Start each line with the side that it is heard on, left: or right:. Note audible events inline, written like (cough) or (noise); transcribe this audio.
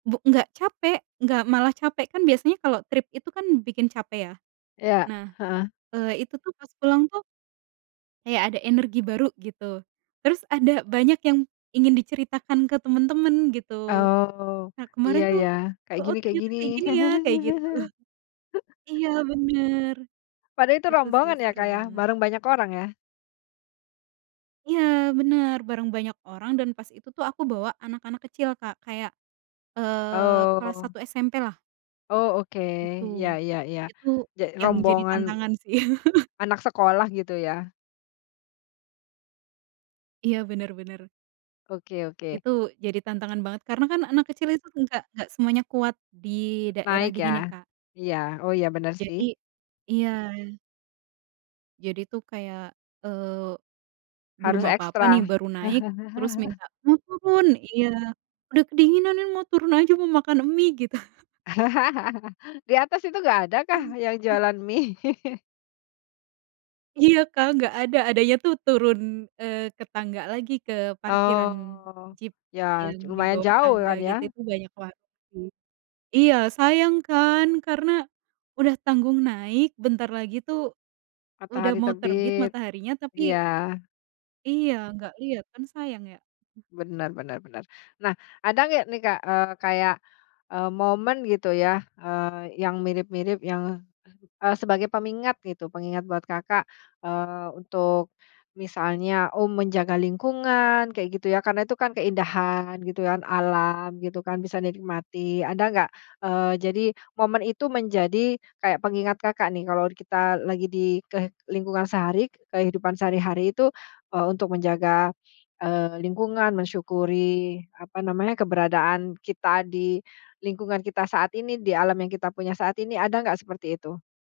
right: Bu nggak capek, nggak malah capek, kan biasanya kalau trip itu kan bikin capek ya.
left: Iya,
right: Nah,
left: heeh.
right: eee, itu tuh pas pulang tuh kayak ada energi baru gitu. Terus ada banyak yang ingin diceritakan ke temen-temen gitu.
left: Oh.
right: Nah
left: Iya
right: kemarin tuh
left: ya, kayak
right: heeh,
left: gini kayak
right: "Ternyata
left: gini.
right: kayak gini ya," kayak gitu.
left: (chuckles)
right: Iya bener.
left: Padahal itu
right: Itu sih
left: rombongan ya,
right: seru
left: Kak, ya?
right: banget.
left: Bareng banyak orang ya?
right: Iya bener, bareng banyak orang dan pas itu tuh aku bawa anak-anak kecil, Kak, kayak, eee, kelas
left: Oh.
right: 1 SMP lah.
left: Oh, oke.
right: Gitu.
left: Iya iya iya.
right: Itu
left: Ja
right: yang jadi
left: rombongan
right: tantangan sih. (chuckles)
left: anak sekolah gitu ya.
right: Iya, bener bener.
left: Oke oke.
right: Itu jadi tantangan banget karena kan anak kecil itu enggak enggak semuanya kuat di
left: N
right: daerah
left: naik ya.
right: dingin ya, Kak.
left: Iya, oh iya bener sih.
right: Jadi iya. Jadi tuh kayak, eee, belum
left: Harus
right: apa-apa nih
left: ekstra.
right: baru naik, terus
left: (chuckles)
right: minta, "Mau turun," iya, "Udah kedinginan nih, mau turun aja mau makan mie," gitu.
left: (laughs) Di atas itu nggak ada kah yang
right: Mhm.
left: jualan mie? (chuckles)
right: Iya, Kak, nggak ada, adanya tuh turun, eee, ke tangga lagi ke parkiran
left: Oh.
right: Jeep
left: Ya
right: yang
left: cu mayan
right: dibawah
left: jauh
right: tangga
left: kan
right: gitu
left: ya?
right: itu banyak warung sih. Iya sayang kan, karena udah tanggung naik, bentar lagi tuh, udah
left: Matahari
right: mau terbit
left: terbit.
right: mataharinya tapi
left: Iya.
right: Iya, nggak liat kan sayang ya.
left: Benar benar benar. Nah ada nggak nih, Kak, eee, kayak, eee, momen gitu ya, eee, yang mirip mirip yang, eee, sebagai pengingat gitu, pengingat buat Kakak, eee, untuk misalnya, oh menjaga lingkungan kayak gitu ya karena tuh kan keindahan gitu kan, alam gitu kan, bisa dinikmati, ada nggak? Eee, jadi momen itu menjadi kayak pengingat Kakak nih kalau kita lagi di ke lingkungan sehari ke kehidupan sehari hari itu, eee, untuk menjaga, eee, lingkungan, mensyukuri apa namanya, keberadaan kita di lingkungan kita saat ini, di alam yang kita punya saat ini, ada nggak seperti itu?